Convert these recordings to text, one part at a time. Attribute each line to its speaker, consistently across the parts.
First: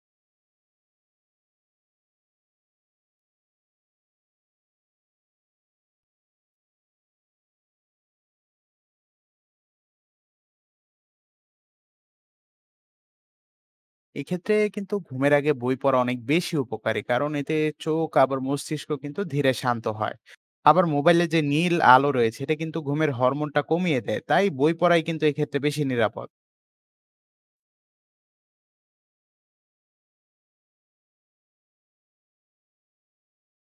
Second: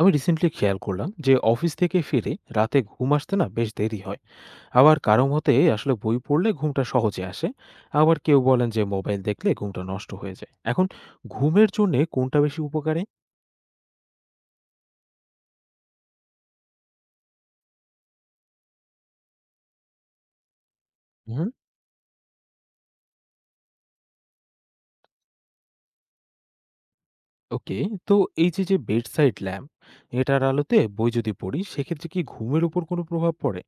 Speaker 1: আমি রিসেন্টলি খেয়াল করলাম যে অফিস থেকে ফিরে রাতে ঘুম আসতে না বেশ দেরি হয়। আবার কারো মতে আসলে বই পড়লে ঘুমটা সহজে আসে। আবার কেউ বলেন যে মোবাইল দেখলে ঘুমটা নষ্ট হয়ে যায়। এখন ঘুমের জন্য কোনটা বেশি উপকারী?
Speaker 2: এক্ষেত্রে কিন্তু ঘুমের আগে বই পড়া অনেক বেশি উপকারী, কারণ এতে চোখ আবার মস্তিষ্ক কিন্তু ধীরে শান্ত হয়। আবার মোবাইলে যে
Speaker 1: হুম।
Speaker 2: নীল আলো রয়েছে এটা কিন্তু ঘুমের হরমোনটা কমিয়ে দেয়, তাই বই পড়াই কিন্তু এক্ষেত্রে বেশি নিরাপদ।
Speaker 1: ওকে। তো এই যে যে বেড সাইড ল্যাম্প, এটার আলোতে বই যদি পড়ি সেক্ষেত্রে কি ঘুমের উপর কোনো প্রভাব পড়ে?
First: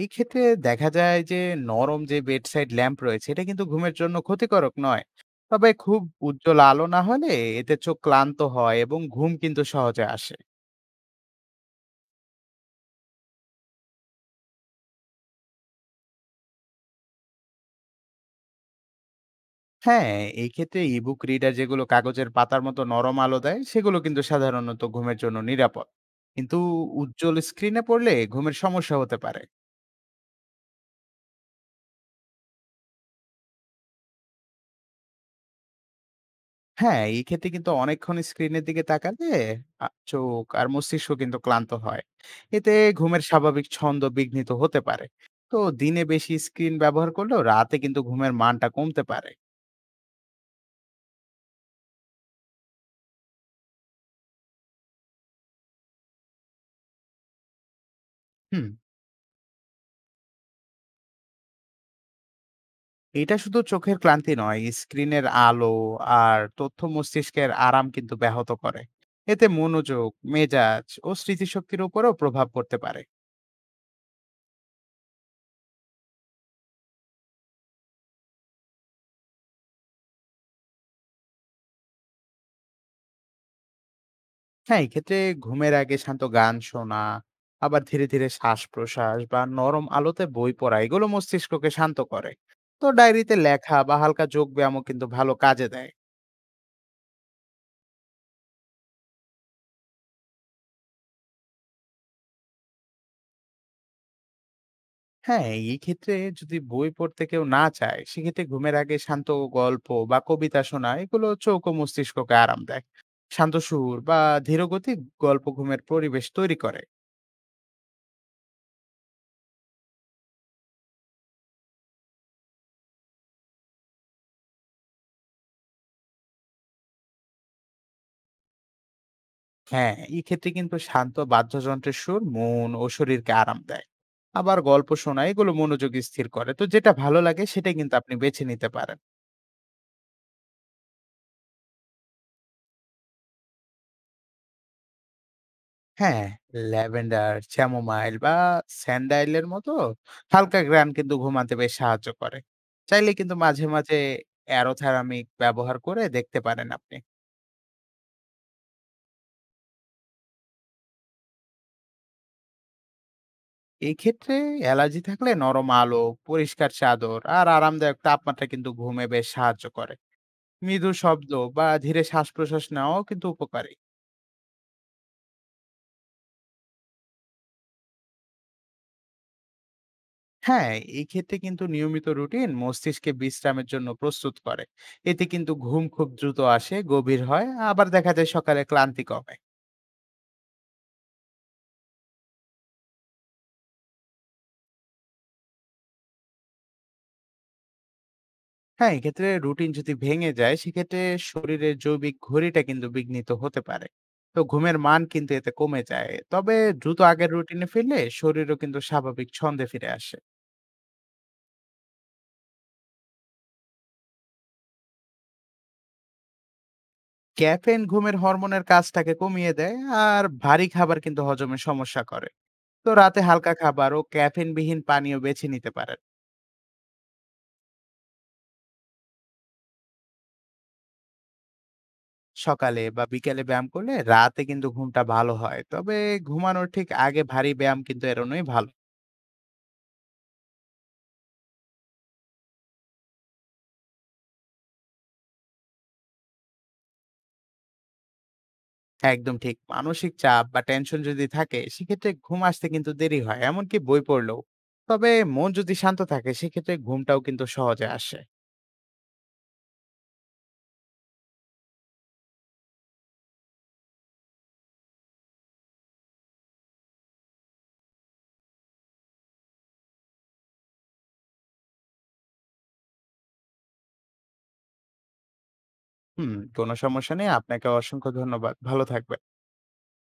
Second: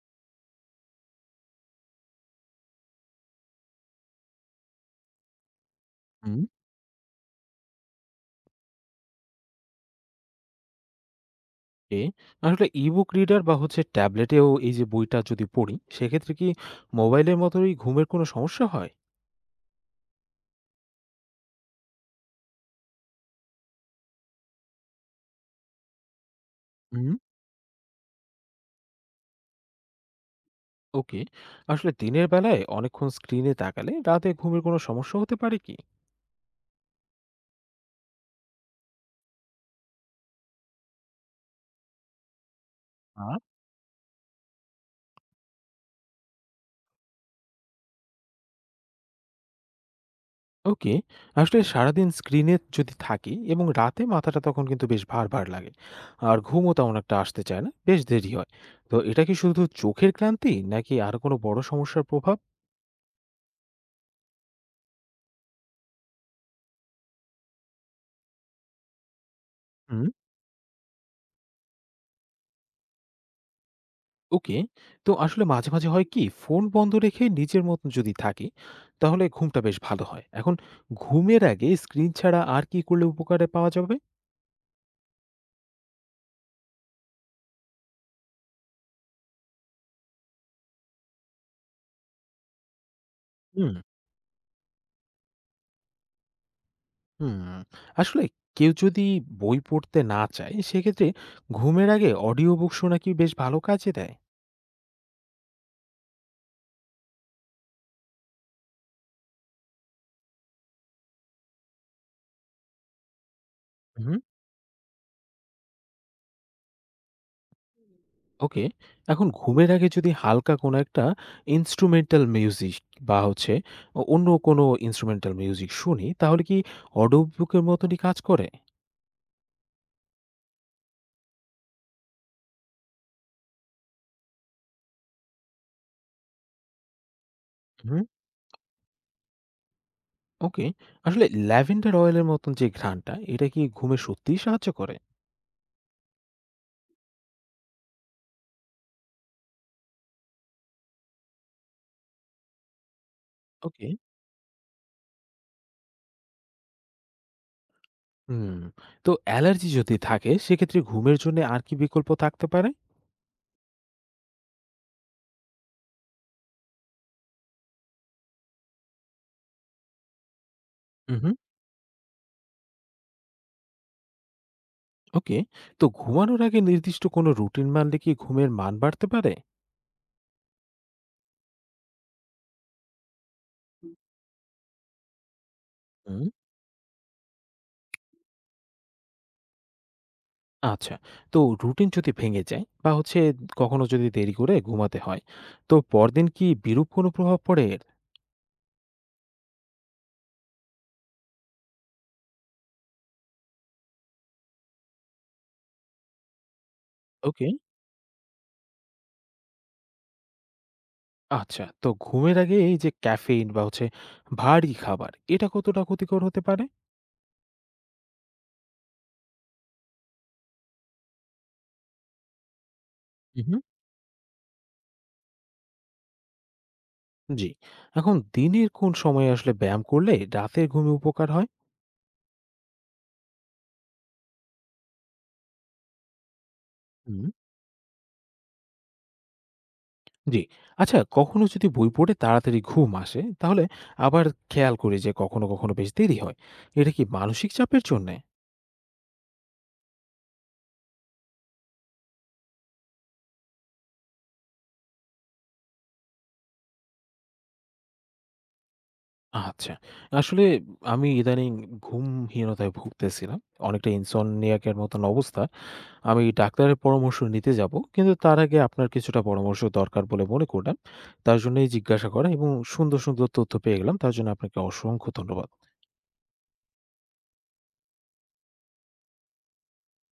Speaker 2: এই ক্ষেত্রে দেখা যায় যে নরম যে বেডসাইড ল্যাম্প রয়েছে এটা কিন্তু ঘুমের জন্য ক্ষতিকারক নয়, তবে খুব
Speaker 1: হুম।
Speaker 2: উজ্জ্বল আলো না হলে এতে চোখ ক্লান্ত হয় এবং ঘুম কিন্তু সহজে আসে।
Speaker 1: এ, আসলে ইবুক রিডার বা হচ্ছে ট্যাবলেটেও এই যে বইটা যদি পড়ি সেক্ষেত্রে কি মোবাইলের মতোই ঘুমের কোনো সমস্যা হয়?
Speaker 2: হ্যাঁ, এই ক্ষেত্রে ইবুক রিডার যেগুলো কাগজের পাতার মতো নরম আলো দেয়, সেগুলো কিন্তু সাধারণত ঘুমের জন্য নিরাপদ। কিন্তু উজ্জ্বল স্ক্রিনে পড়লে ঘুমের সমস্যা হতে পারে।
Speaker 1: ওকে। আসলে দিনের বেলায় অনেকক্ষণ স্ক্রিনে তাকালে রাতে ঘুমের কোনো সমস্যা হতে পারে কি?
Speaker 2: হ্যাঁ, এই ক্ষেত্রে কিন্তু অনেকক্ষণ স্ক্রিনের দিকে তাকালে আ চোখ আর মস্তিষ্ক কিন্তু ক্লান্ত হয়। এতে ঘুমের
Speaker 1: হ্যাঁ।
Speaker 2: স্বাভাবিক ছন্দ বিঘ্নিত হতে পারে। তো দিনে বেশি স্ক্রিন ব্যবহার করলেও রাতে কিন্তু ঘুমের মানটা কমতে পারে।
Speaker 1: ওকে। আসলে সারাদিন স্ক্রিনে যদি থাকি এবং রাতে মাথাটা তখন কিন্তু বেশ ভার ভার লাগে, আর ঘুমও তেমন একটা আসতে চায় না, বেশ দেরি হয়।
Speaker 2: হুম।
Speaker 1: তো এটা কি শুধু চোখের ক্লান্তি নাকি আর কোনো বড় সমস্যার প্রভাব?
Speaker 2: এটা শুধু চোখের ক্লান্তি নয়, স্ক্রিনের আলো আর তথ্য মস্তিষ্কের আরাম কিন্তু ব্যাহত করে। এতে
Speaker 1: হুম।
Speaker 2: মনোযোগ, মেজাজ ও স্মৃতিশক্তির উপরেও প্রভাব পড়তে পারে।
Speaker 1: ওকে। তো আসলে মাঝে মাঝে হয় কি, ফোন বন্ধ রেখে নিজের মতন যদি থাকি তাহলে ঘুমটা বেশ ভালো হয়। এখন ঘুমের আগে স্ক্রিন ছাড়া আর কি করলে উপকারে পাওয়া যাবে?
Speaker 2: হ্যাঁ, এক্ষেত্রে ঘুমের আগে শান্ত গান শোনা, আবার ধীরে ধীরে শ্বাস-প্রশ্বাস বা নরম আলোতে বই পড়া এগুলো মস্তিষ্ককে শান্ত করে। তো ডায়েরিতে
Speaker 1: হুম।
Speaker 2: লেখা বা হালকা যোগ ব্যায়ামও কিন্তু ভালো কাজে দেয়।
Speaker 1: হুম, আসলে কেউ যদি বই পড়তে না চায় সেক্ষেত্রে ঘুমের আগে অডিও বুক শোনা কি বেশ ভালো কাজে দেয়?
Speaker 2: হ্যাঁ, এই ক্ষেত্রে যদি বই পড়তে কেউ না চায়, সেক্ষেত্রে ঘুমের আগে শান্ত গল্প বা কবিতা শোনা এগুলো চোখ ও মস্তিষ্ককে আরাম দেয়। শান্ত সুর
Speaker 1: হুম।
Speaker 2: বা ধীরগতিক গল্প ঘুমের পরিবেশ তৈরি করে।
Speaker 1: ওকে। এখন ঘুমের আগে যদি হালকা কোনো একটা ইনস্ট্রুমেন্টাল মিউজিক বা হচ্ছে অন্য কোনো ইনস্ট্রুমেন্টাল মিউজিক শুনি তাহলে কি অডিও বুকের মতনই কাজ করে?
Speaker 2: হ্যাঁ, এই ক্ষেত্রে কিন্তু শান্ত বাদ্যযন্ত্রের সুর মন ও শরীরকে আরাম দেয়। আবার গল্প শোনা এগুলো মনোযোগ স্থির করে। তো যেটা ভালো লাগে সেটাই কিন্তু
Speaker 1: হুম।
Speaker 2: আপনি বেছে নিতে পারেন।
Speaker 1: ওকে। আসলে ল্যাভেন্ডার অয়েলের মতন যে ঘ্রাণটা, এটা কি ঘুমে সত্যিই সাহায্য করে?
Speaker 2: হ্যাঁ, ল্যাভেন্ডার, চ্যামোমাইল বা স্যান্ডাইলের মতো হালকা ঘ্রাণ কিন্তু ঘুমাতে বেশ সাহায্য করে। চাইলে কিন্তু মাঝে,
Speaker 1: ওকে।
Speaker 2: মাঝে অ্যারোথেরামিক ব্যবহার করে দেখতে পারেন আপনি।
Speaker 1: হুম। তো অ্যালার্জি যদি থাকে সেক্ষেত্রে ঘুমের জন্য আর কি বিকল্প থাকতে পারে?
Speaker 2: এই ক্ষেত্রে অ্যালার্জি থাকলে নরম আলো, পরিষ্কার চাদর আর আরামদায়ক তাপমাত্রা কিন্তু ঘুমে বেশ সাহায্য করে। মৃদু শব্দ বা ধীরে শ্বাস-প্রশ্বাস নেওয়াও কিন্তু উপকারী।
Speaker 1: ওকে। তো ঘুমানোর আগে নির্দিষ্ট কোনো রুটিন মানলে কি ঘুমের মান বাড়তে পারে?
Speaker 2: হ্যাঁ, এই ক্ষেত্রে কিন্তু নিয়মিত রুটিন মস্তিষ্কে বিশ্রামের জন্য প্রস্তুত করে। এতে কিন্তু ঘুম খুব
Speaker 1: হুম।
Speaker 2: দ্রুত আসে, গভীর হয়, আবার দেখা যায় সকালে ক্লান্তি কমে।
Speaker 1: আচ্ছা, তো রুটিন যদি ভেঙে যায় বা হচ্ছে কখনো যদি দেরি করে ঘুমাতে হয়, তো পরদিন কি বিরূপ কোনো প্রভাব পড়ে এর?
Speaker 2: হ্যাঁ, এক্ষেত্রে রুটিন যদি ভেঙে যায় সেক্ষেত্রে শরীরের জৈবিক ঘড়িটা কিন্তু বিঘ্নিত হতে পারে। তো ঘুমের মান কিন্তু এতে কমে যায়, তবে দ্রুত আগের
Speaker 1: ওকে।
Speaker 2: রুটিনে ফিরলে শরীরও কিন্তু স্বাভাবিক ছন্দে ফিরে আসে।
Speaker 1: আচ্ছা, তো ঘুমের আগে এই যে ক্যাফেইন বা হচ্ছে ভারী খাবার, এটা কতটা ক্ষতিকর হতে পারে?
Speaker 2: ক্যাফেন ঘুমের হরমোনের কাজটাকে কমিয়ে দেয়, আর ভারী খাবার কিন্তু হজমে সমস্যা করে। তো রাতে হালকা
Speaker 1: হুম।
Speaker 2: খাবার ও ক্যাফেনবিহীন পানীয় বেছে নিতে পারেন।
Speaker 1: জি। এখন দিনের কোন সময়ে আসলে ব্যায়াম করলে রাতের ঘুমে উপকার
Speaker 2: সকালে বা বিকেলে ব্যায়াম করলে রাতে কিন্তু ঘুমটা ভালো হয়, তবে ঘুমানোর ঠিক আগে
Speaker 1: হয়?
Speaker 2: ভারী ব্যায়াম কিন্তু এড়োনোই ভালো।
Speaker 1: জি। আচ্ছা, কখনো যদি বই পড়ে তাড়াতাড়ি ঘুম আসে, তাহলে আবার খেয়াল করি যে কখনো, কখনো বেশ দেরি হয়। এটা কি মানসিক চাপের জন্যে?
Speaker 2: হ্যাঁ, একদম ঠিক। মানসিক চাপ বা টেনশন যদি থাকে সেক্ষেত্রে ঘুম আসতে কিন্তু দেরি হয়, এমনকি বই পড়লেও। তবে মন যদি শান্ত থাকে সেক্ষেত্রে ঘুমটাও কিন্তু সহজে আসে।
Speaker 1: আচ্ছা। আসলে আমি ইদানিং ঘুমহীনতায় ভুগতেছিলাম। অনেকটা insomniac এর মতন অবস্থা। আমি ডাক্তারের পরামর্শ নিতে যাব। কিন্তু তার আগে আপনার কিছুটা পরামর্শ দরকার বলে মনে করলাম। তার জন্যই জিজ্ঞাসা করা এবং সুন্দর, সুন্দর তথ্য পেয়ে গেলাম। তার জন্য আপনাকে অসংখ্য ধন্যবাদ।
Speaker 2: হুম, কোনো সমস্যা নেই। আপনাকে অসংখ্য ধন্যবাদ, ভালো থাকবেন।